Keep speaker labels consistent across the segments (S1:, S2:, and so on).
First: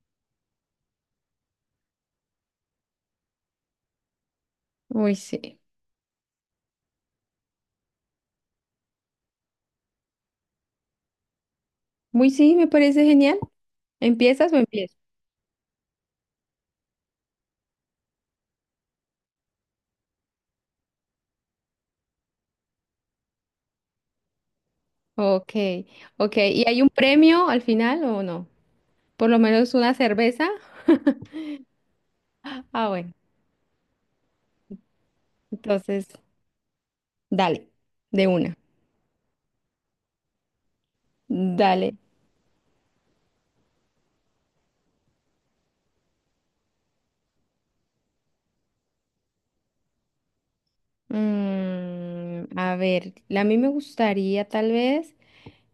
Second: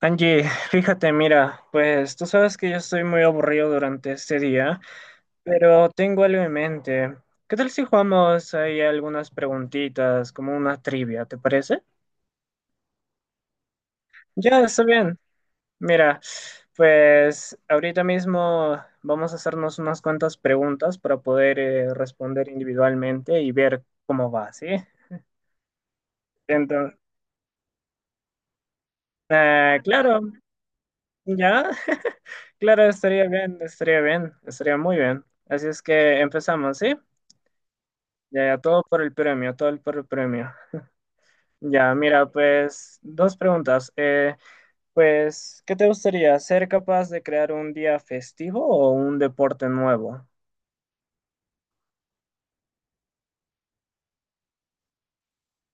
S1: Angie, fíjate, mira, pues tú sabes que yo estoy muy aburrido durante este día,
S2: Uy, sí.
S1: pero tengo algo en mente. ¿Qué tal si jugamos ahí algunas preguntitas, como una trivia, ¿te parece?
S2: Muy sí, me parece genial. ¿Empiezas o
S1: Ya, está
S2: empiezo?
S1: bien. Mira, pues ahorita mismo vamos a hacernos unas cuantas preguntas para poder responder individualmente y ver cómo va, ¿sí?
S2: Ok, ok. ¿Y hay un
S1: Entonces,
S2: premio al final o no? Por lo menos una
S1: claro,
S2: cerveza.
S1: ya, claro,
S2: Ah, bueno.
S1: estaría bien, estaría bien, estaría muy bien. Así es
S2: Entonces,
S1: que empezamos, ¿sí?
S2: dale, de
S1: Ya,
S2: una.
S1: ya, todo por el premio, todo por el premio. Ya,
S2: Dale.
S1: mira, pues dos preguntas. Pues, ¿qué te gustaría? ¿Ser capaz de crear un día festivo o un deporte nuevo?
S2: A ver, a mí me gustaría tal vez,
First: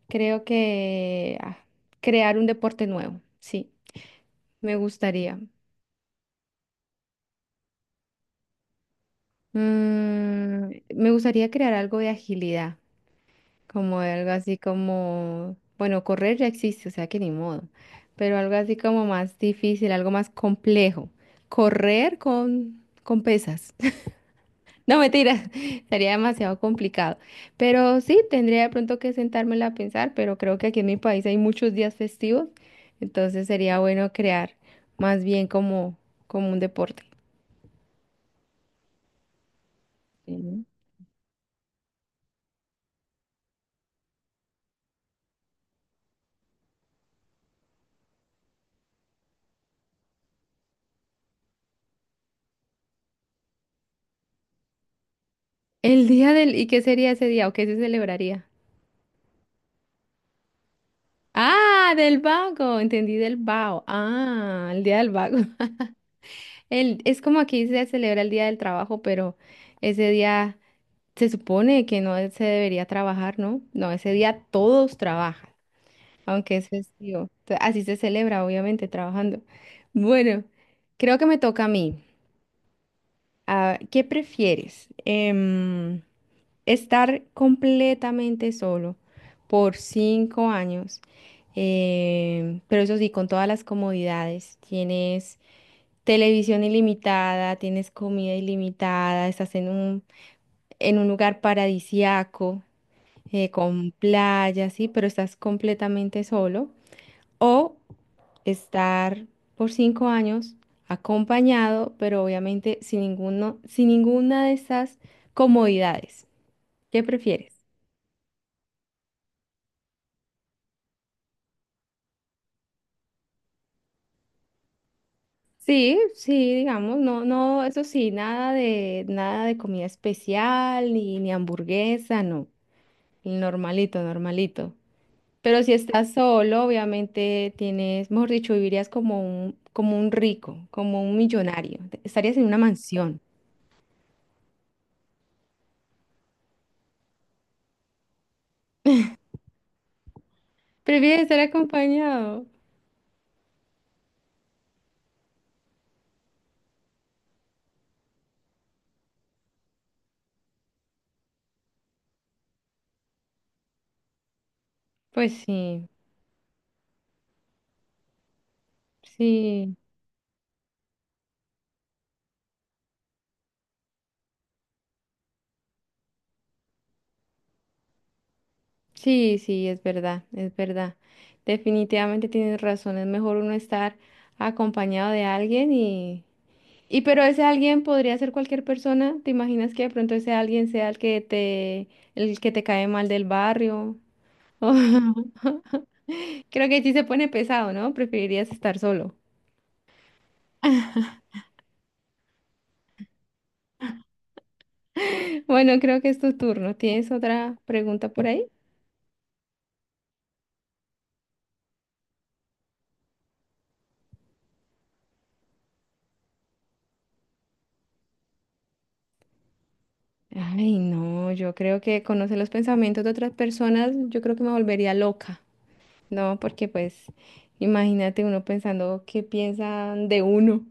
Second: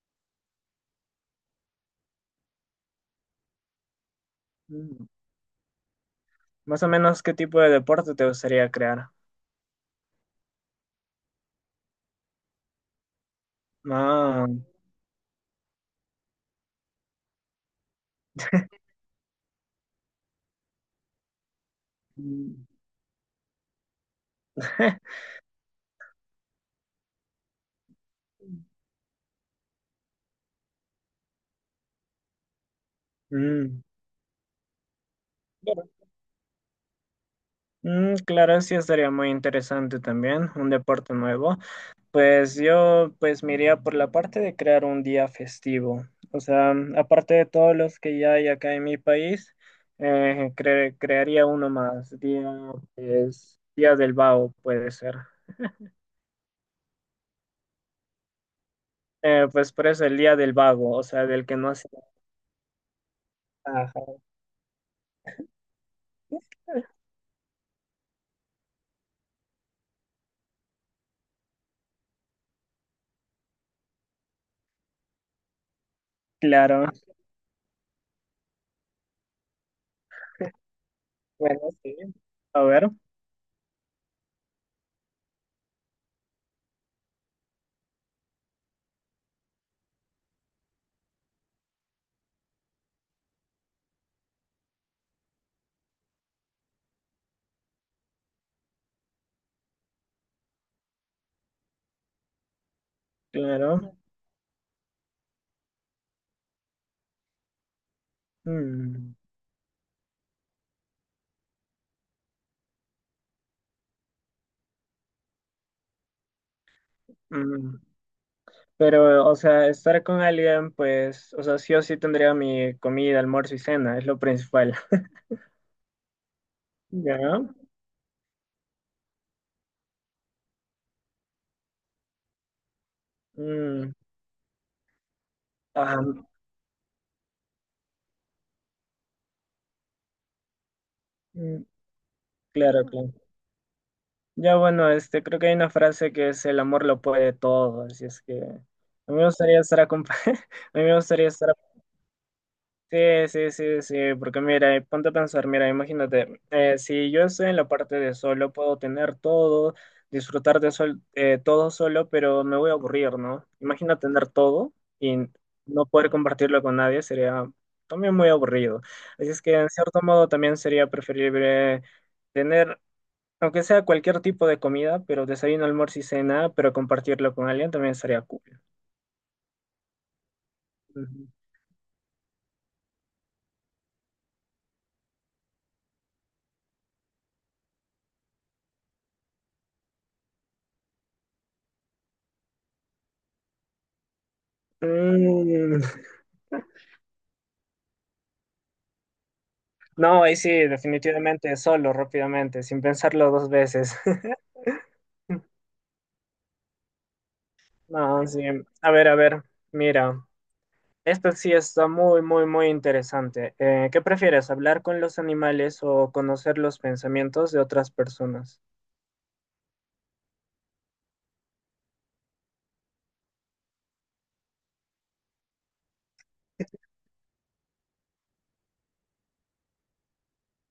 S2: creo que crear un deporte nuevo. Sí, me
S1: Mm,
S2: gustaría.
S1: más o menos, ¿qué tipo de deporte te gustaría crear?
S2: Me gustaría crear algo de agilidad. Como algo
S1: Ah,
S2: así como, bueno, correr ya existe, o sea que ni modo, pero algo así como más difícil, algo más complejo. Correr
S1: mm,
S2: con pesas. No, mentira, sería demasiado complicado. Pero sí, tendría de pronto que sentármela a pensar, pero creo que aquí en mi país hay muchos días festivos, entonces sería
S1: mm,
S2: bueno crear más bien
S1: claro.
S2: como, como un deporte.
S1: Mm, claro, sí estaría muy interesante también,
S2: Sí.
S1: un deporte nuevo. Pues yo pues me iría por la parte de crear un día festivo. O sea, aparte de todos los que ya hay acá en mi país, crearía uno más. Día, pues, Día del Vago puede ser.
S2: El día del, ¿y qué sería ese día o qué se celebraría?
S1: Pues por eso el Día del Vago, o sea, del que no hace
S2: Ah, del vago, entendí del vago.
S1: nada.
S2: Ah, el día del vago. El, es como aquí se celebra el día del trabajo, pero ese día se supone que no se debería trabajar, ¿no? No, ese día todos trabajan, aunque es
S1: Claro,
S2: festivo. Así se celebra, obviamente, trabajando. Bueno, creo que me
S1: bueno,
S2: toca a
S1: sí.
S2: mí.
S1: A ver,
S2: Ah, ¿qué prefieres? Estar completamente solo por 5 años, pero eso sí, con todas las comodidades. Tienes televisión ilimitada, tienes comida ilimitada, estás en un lugar paradisiaco, con
S1: claro.
S2: playa, sí, pero estás completamente solo. O
S1: Mm,
S2: estar por 5 años acompañado, pero obviamente sin ninguno, sin ninguna de estas comodidades. ¿Qué prefieres?
S1: mm. Pero, o sea, estar con alguien, pues, o sea, sí o sí tendría mi comida, almuerzo y cena, es lo principal.
S2: Sí, sí, digamos,
S1: ¿Ya?
S2: no, no, eso sí, nada de, nada de comida especial, ni, ni hamburguesa, no.
S1: Mm,
S2: Normalito, normalito. Pero si
S1: ajá,
S2: estás solo, obviamente tienes, mejor dicho, vivirías como un rico, como un
S1: mm,
S2: millonario. Estarías en una
S1: claro, claro.
S2: mansión.
S1: Ya bueno, este, creo que hay una frase que es el amor lo puede todo, así es que a mí me gustaría a mí me
S2: Prefieres
S1: gustaría
S2: estar
S1: estar.
S2: acompañado.
S1: Sí, sí, sí, sí, porque mira, ponte a pensar, mira, imagínate, si yo estoy en la parte de solo, puedo tener todo, disfrutar de sol, todo solo, pero me voy a aburrir, ¿no? Imagina tener todo y
S2: Pues
S1: no
S2: sí,
S1: poder compartirlo con nadie, sería también muy aburrido. Así es que, en
S2: sí,
S1: cierto modo, también sería preferible tener, aunque sea cualquier tipo de comida, pero desayuno, almuerzo y cena, pero compartirlo con alguien también sería cool.
S2: sí, sí, es verdad, es verdad.
S1: Ujú.
S2: Definitivamente tienes razón. Es mejor uno estar acompañado de alguien. Y pero ese alguien podría ser cualquier persona. ¿Te imaginas que de pronto ese alguien sea el que te cae mal del barrio?
S1: Mm.
S2: Creo que sí se pone pesado, ¿no? Preferirías estar solo.
S1: No, ahí sí, definitivamente, solo, rápidamente, sin pensarlo dos veces.
S2: Bueno, creo que es tu turno. ¿Tienes otra pregunta por
S1: No, sí.
S2: ahí?
S1: A ver, mira, esto sí está muy, muy, muy interesante. ¿Qué prefieres, hablar con los animales o conocer los pensamientos de otras personas?
S2: Ay, no, yo creo que conocer los pensamientos de otras personas, yo creo que me volvería loca, ¿no? Porque pues imagínate uno pensando qué piensan de uno.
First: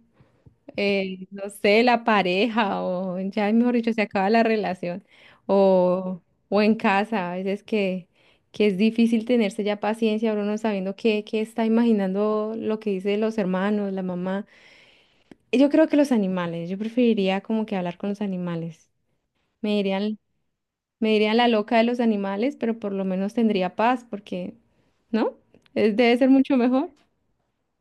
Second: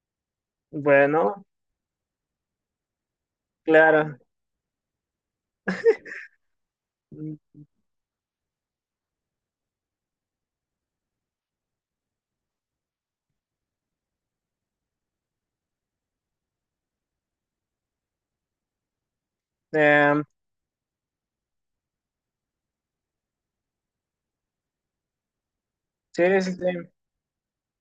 S1: Bueno,
S2: No sé, la pareja o ya, mejor dicho, se
S1: claro.
S2: acaba la relación o, o en casa, a
S1: Mm,
S2: veces que es difícil tenerse ya paciencia, uno no sabiendo qué está imaginando lo que dicen los hermanos, la mamá. Yo creo que los animales, yo preferiría como que hablar con los animales. Me dirían,
S1: eh,
S2: me dirían la loca de los animales, pero por lo menos tendría paz porque, ¿no? Debe
S1: sí,
S2: ser
S1: sí,
S2: mucho
S1: sí.
S2: mejor.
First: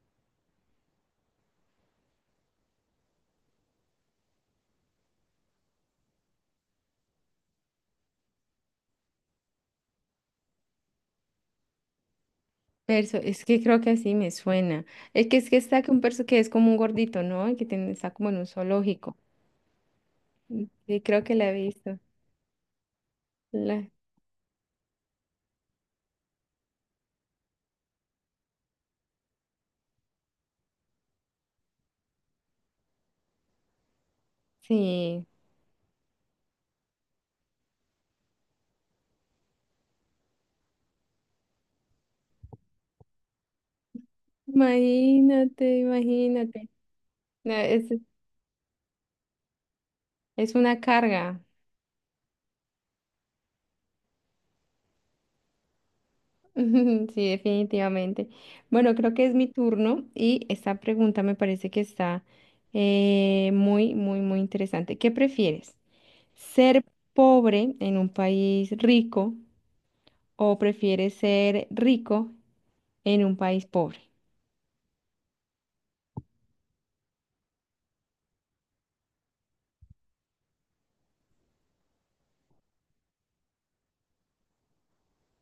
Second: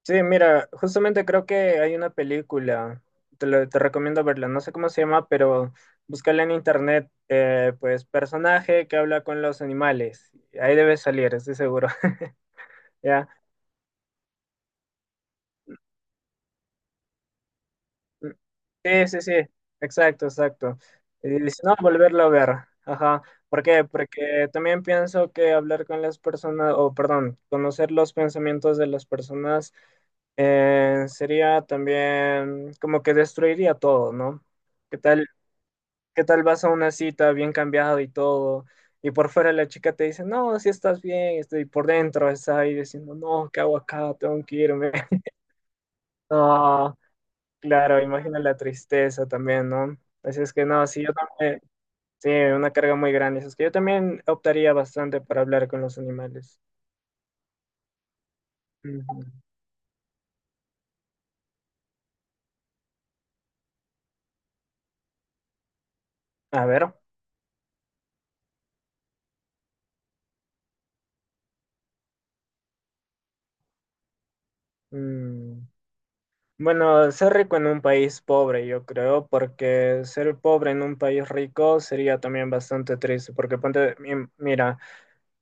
S1: Sí, mira, justamente creo que hay una película, te recomiendo verla, no sé cómo se llama, pero búscala en internet, pues personaje que habla con los animales, ahí debe salir, estoy seguro.
S2: Perso,
S1: ¿Ya?
S2: es que creo que así me suena. Es que está que un perso que es como un gordito, ¿no? Y que tiene, está como en un
S1: Sí,
S2: zoológico.
S1: sí, sí, exacto, exacto.
S2: Sí, creo
S1: Y
S2: que la he
S1: dice no,
S2: visto.
S1: volverlo a ver, ajá, ¿por qué?
S2: La,
S1: Porque también pienso que hablar con las personas, o perdón, conocer los pensamientos de las personas sería también como que destruiría todo, ¿no? ¿Qué
S2: sí.
S1: tal? ¿Qué tal vas a una cita bien cambiado y todo? Y por fuera la chica te dice, no, si estás bien, estoy por dentro, está ahí diciendo, no, ¿qué hago acá? Tengo que irme.
S2: Imagínate, imagínate.
S1: No,
S2: No,
S1: claro, imagina la tristeza también, ¿no? Así es
S2: es
S1: que
S2: una
S1: no, sí, yo
S2: carga.
S1: también, sí, una carga muy grande. Así es que yo también optaría bastante para hablar con los animales.
S2: Sí, definitivamente. Bueno, creo
S1: Ujú.
S2: que es mi turno y esta pregunta me parece que está muy, muy, muy interesante. ¿Qué prefieres?
S1: A
S2: ¿Ser
S1: ver.
S2: pobre en un país rico o prefieres ser rico en un país pobre?
S1: Mm. Bueno, ser rico en un país pobre, yo creo, porque ser pobre en un país rico sería también bastante triste, porque ponte, mira.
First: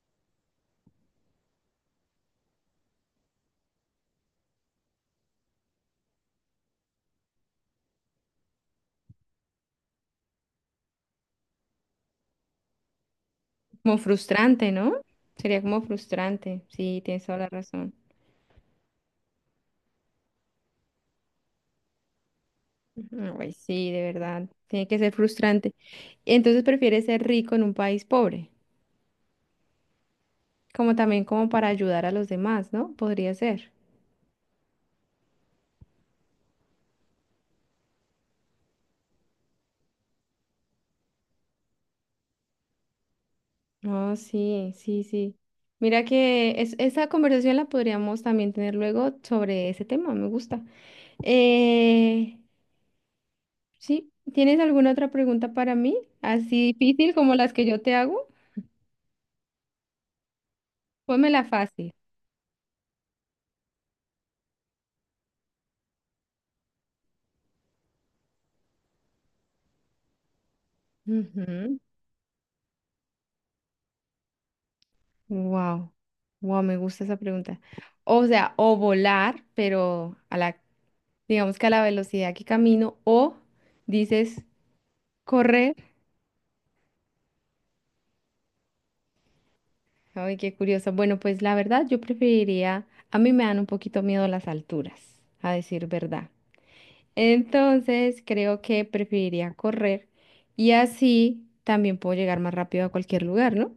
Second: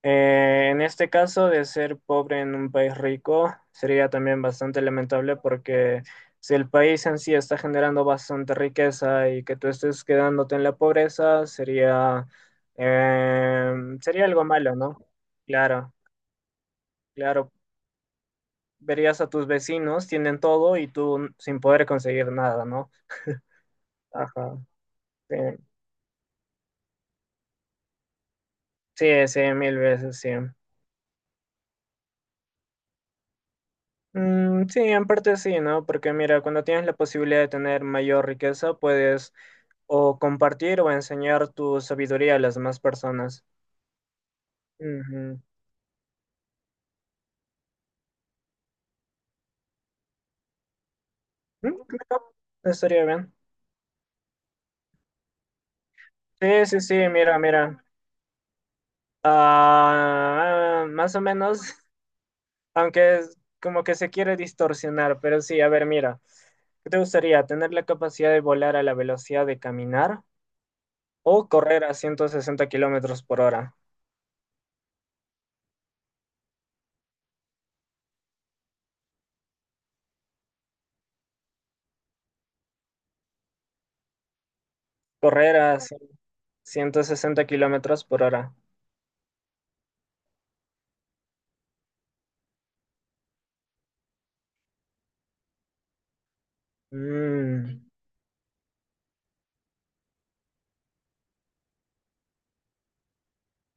S1: En este caso de ser pobre en un país rico sería también bastante lamentable porque si el país en sí está generando bastante riqueza y que tú estés quedándote en la pobreza sería, eh,
S2: Como
S1: sería algo
S2: frustrante,
S1: malo, ¿no?
S2: ¿no? Sería como
S1: Claro,
S2: frustrante. Sí, tienes toda la
S1: claro.
S2: razón.
S1: Verías a tus vecinos, tienen todo y tú sin poder conseguir nada, ¿no?
S2: Ujú. Ay, sí, de verdad.
S1: Ajá.
S2: Tiene que ser
S1: Sí,
S2: frustrante. Entonces prefieres ser rico en un país pobre,
S1: sí, sí, mil veces, sí.
S2: como también como para ayudar a los demás, ¿no? Podría ser.
S1: Mm, sí, en parte sí, ¿no? Porque mira, cuando tienes la posibilidad de tener mayor riqueza, puedes o compartir o enseñar tu sabiduría a las demás personas.
S2: Oh, sí, sí, sí.
S1: Ujú.
S2: Mira que esa conversación la podríamos también tener luego sobre ese tema, me gusta.
S1: Mm, claro,
S2: Eh,
S1: estaría bien.
S2: Sí, ¿tienes alguna otra pregunta para mí?
S1: Sí,
S2: Así
S1: sí, sí,
S2: difícil como
S1: mira,
S2: las que yo
S1: mira.
S2: te hago.
S1: Ah, más o
S2: Pónmela
S1: menos,
S2: fácil.
S1: aunque es como que se quiere distorsionar, pero sí, a ver, mira. ¿Qué te gustaría? ¿Tener la capacidad de volar a la velocidad de caminar o
S2: Ujú.
S1: correr a 160 kilómetros por hora?
S2: Wow. Wow, me gusta esa pregunta. O sea, o volar, pero a la, digamos que a la velocidad que camino, o dices
S1: Correr
S2: correr.
S1: a 160 kilómetros por hora.
S2: Ay, qué curioso. Bueno, pues la verdad, yo preferiría, a mí me dan un poquito miedo las alturas, a decir verdad.
S1: Mm,
S2: Entonces, creo que preferiría correr y así también puedo llegar más rápido a cualquier lugar, ¿no?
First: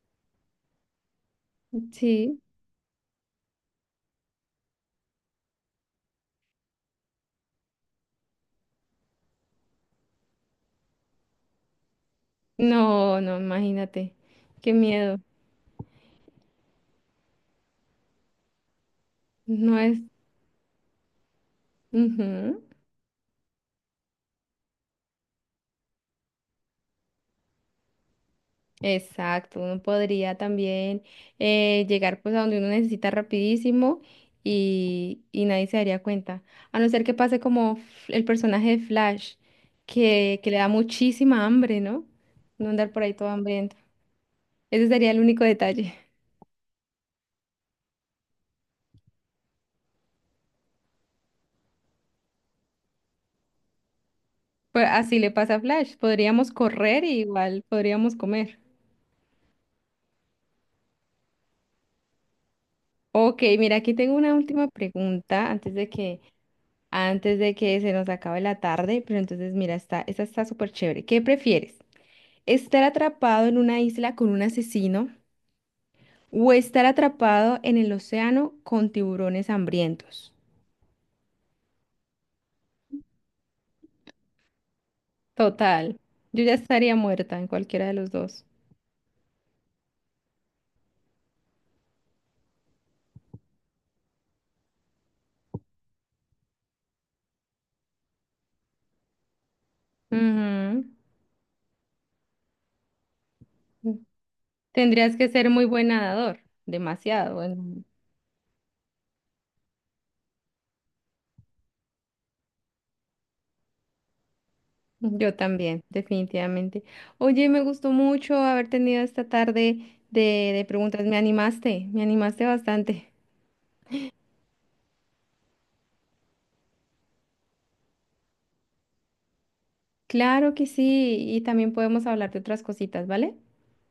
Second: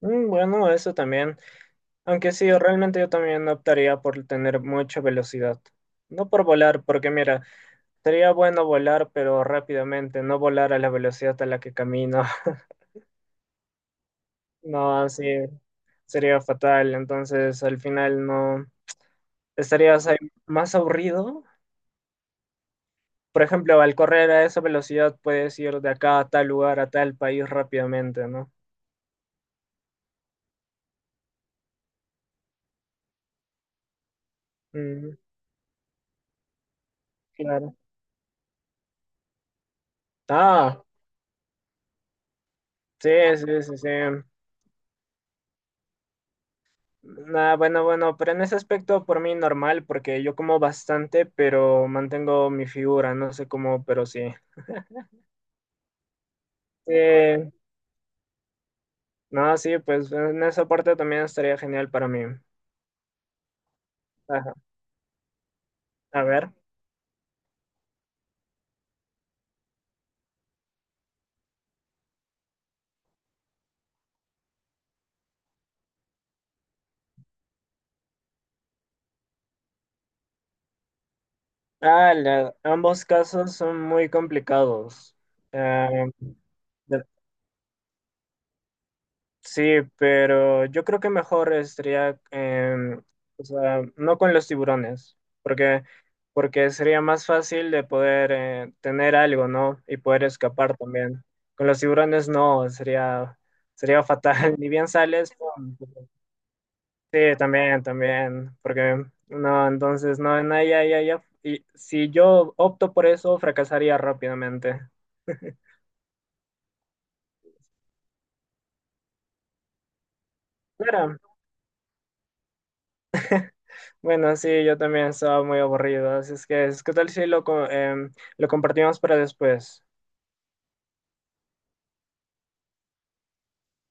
S1: mm, bueno, eso también. Aunque
S2: Sí,
S1: sí, realmente yo también optaría por tener mucha velocidad. No por volar, porque mira, sería bueno volar, pero rápidamente, no volar a la velocidad a la que camino.
S2: no, no, imagínate, qué
S1: No,
S2: miedo.
S1: así sería fatal. Entonces, al final no
S2: No es,
S1: estarías ahí más aburrido.
S2: ujú.
S1: Por ejemplo, al correr a esa velocidad puedes ir de acá a tal lugar, a tal país rápidamente, ¿no?
S2: Exacto, uno podría también llegar pues a donde uno necesita rapidísimo
S1: Mm,
S2: y nadie se daría cuenta, a no ser que pase
S1: claro.
S2: como el personaje de Flash, que le da
S1: Ah,
S2: muchísima hambre, ¿no? No andar por
S1: sí,
S2: ahí todo
S1: sí,
S2: hambriento.
S1: sí, sí.
S2: Ese sería el único detalle.
S1: Nah, bueno, bueno, pero en ese aspecto por mí normal, porque yo como bastante, pero mantengo mi figura, no sé cómo, pero sí.
S2: Pues así le pasa a Flash, podríamos
S1: Sí,
S2: correr y igual podríamos comer.
S1: no, sí, pues en esa parte también estaría genial para mí.
S2: Ok, mira, aquí tengo una
S1: Ajá.
S2: última pregunta antes de que
S1: A ver.
S2: antes de que se nos acabe la tarde, pero entonces mira, está, esta está súper chévere. ¿Qué prefieres? ¿Estar atrapado en una isla con un asesino o estar atrapado en el océano con tiburones hambrientos?
S1: Ah, ambos casos son muy complicados.
S2: Total,
S1: Eh,
S2: yo ya estaría muerta en cualquiera de los dos.
S1: Sí, pero yo creo que mejor estaría, o sea, no con los tiburones, porque, porque sería más fácil de poder tener algo, ¿no? Y poder escapar también. Con los tiburones no, sería, sería
S2: Ujú.
S1: fatal. Ni bien
S2: Tendrías que
S1: sales,
S2: ser muy
S1: pum.
S2: buen nadador,
S1: Sí,
S2: demasiado. Bueno,
S1: también, también, porque no, entonces no, no, ya, ya, ya. Y si yo opto por eso, fracasaría rápidamente.
S2: yo también, definitivamente. Oye, me gustó mucho haber tenido esta tarde de preguntas,
S1: Claro,
S2: me animaste bastante.
S1: bueno, sí, yo también estaba muy aburrido, así es que, ¿qué tal si lo, lo compartimos para después?
S2: Claro que sí, y también podemos hablar de otras cositas, ¿vale?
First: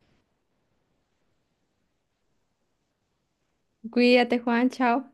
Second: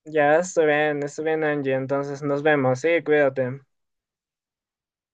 S1: Ya, estoy bien, Angie, entonces nos vemos, sí, cuídate.
S2: Cuídate, Juan, chao.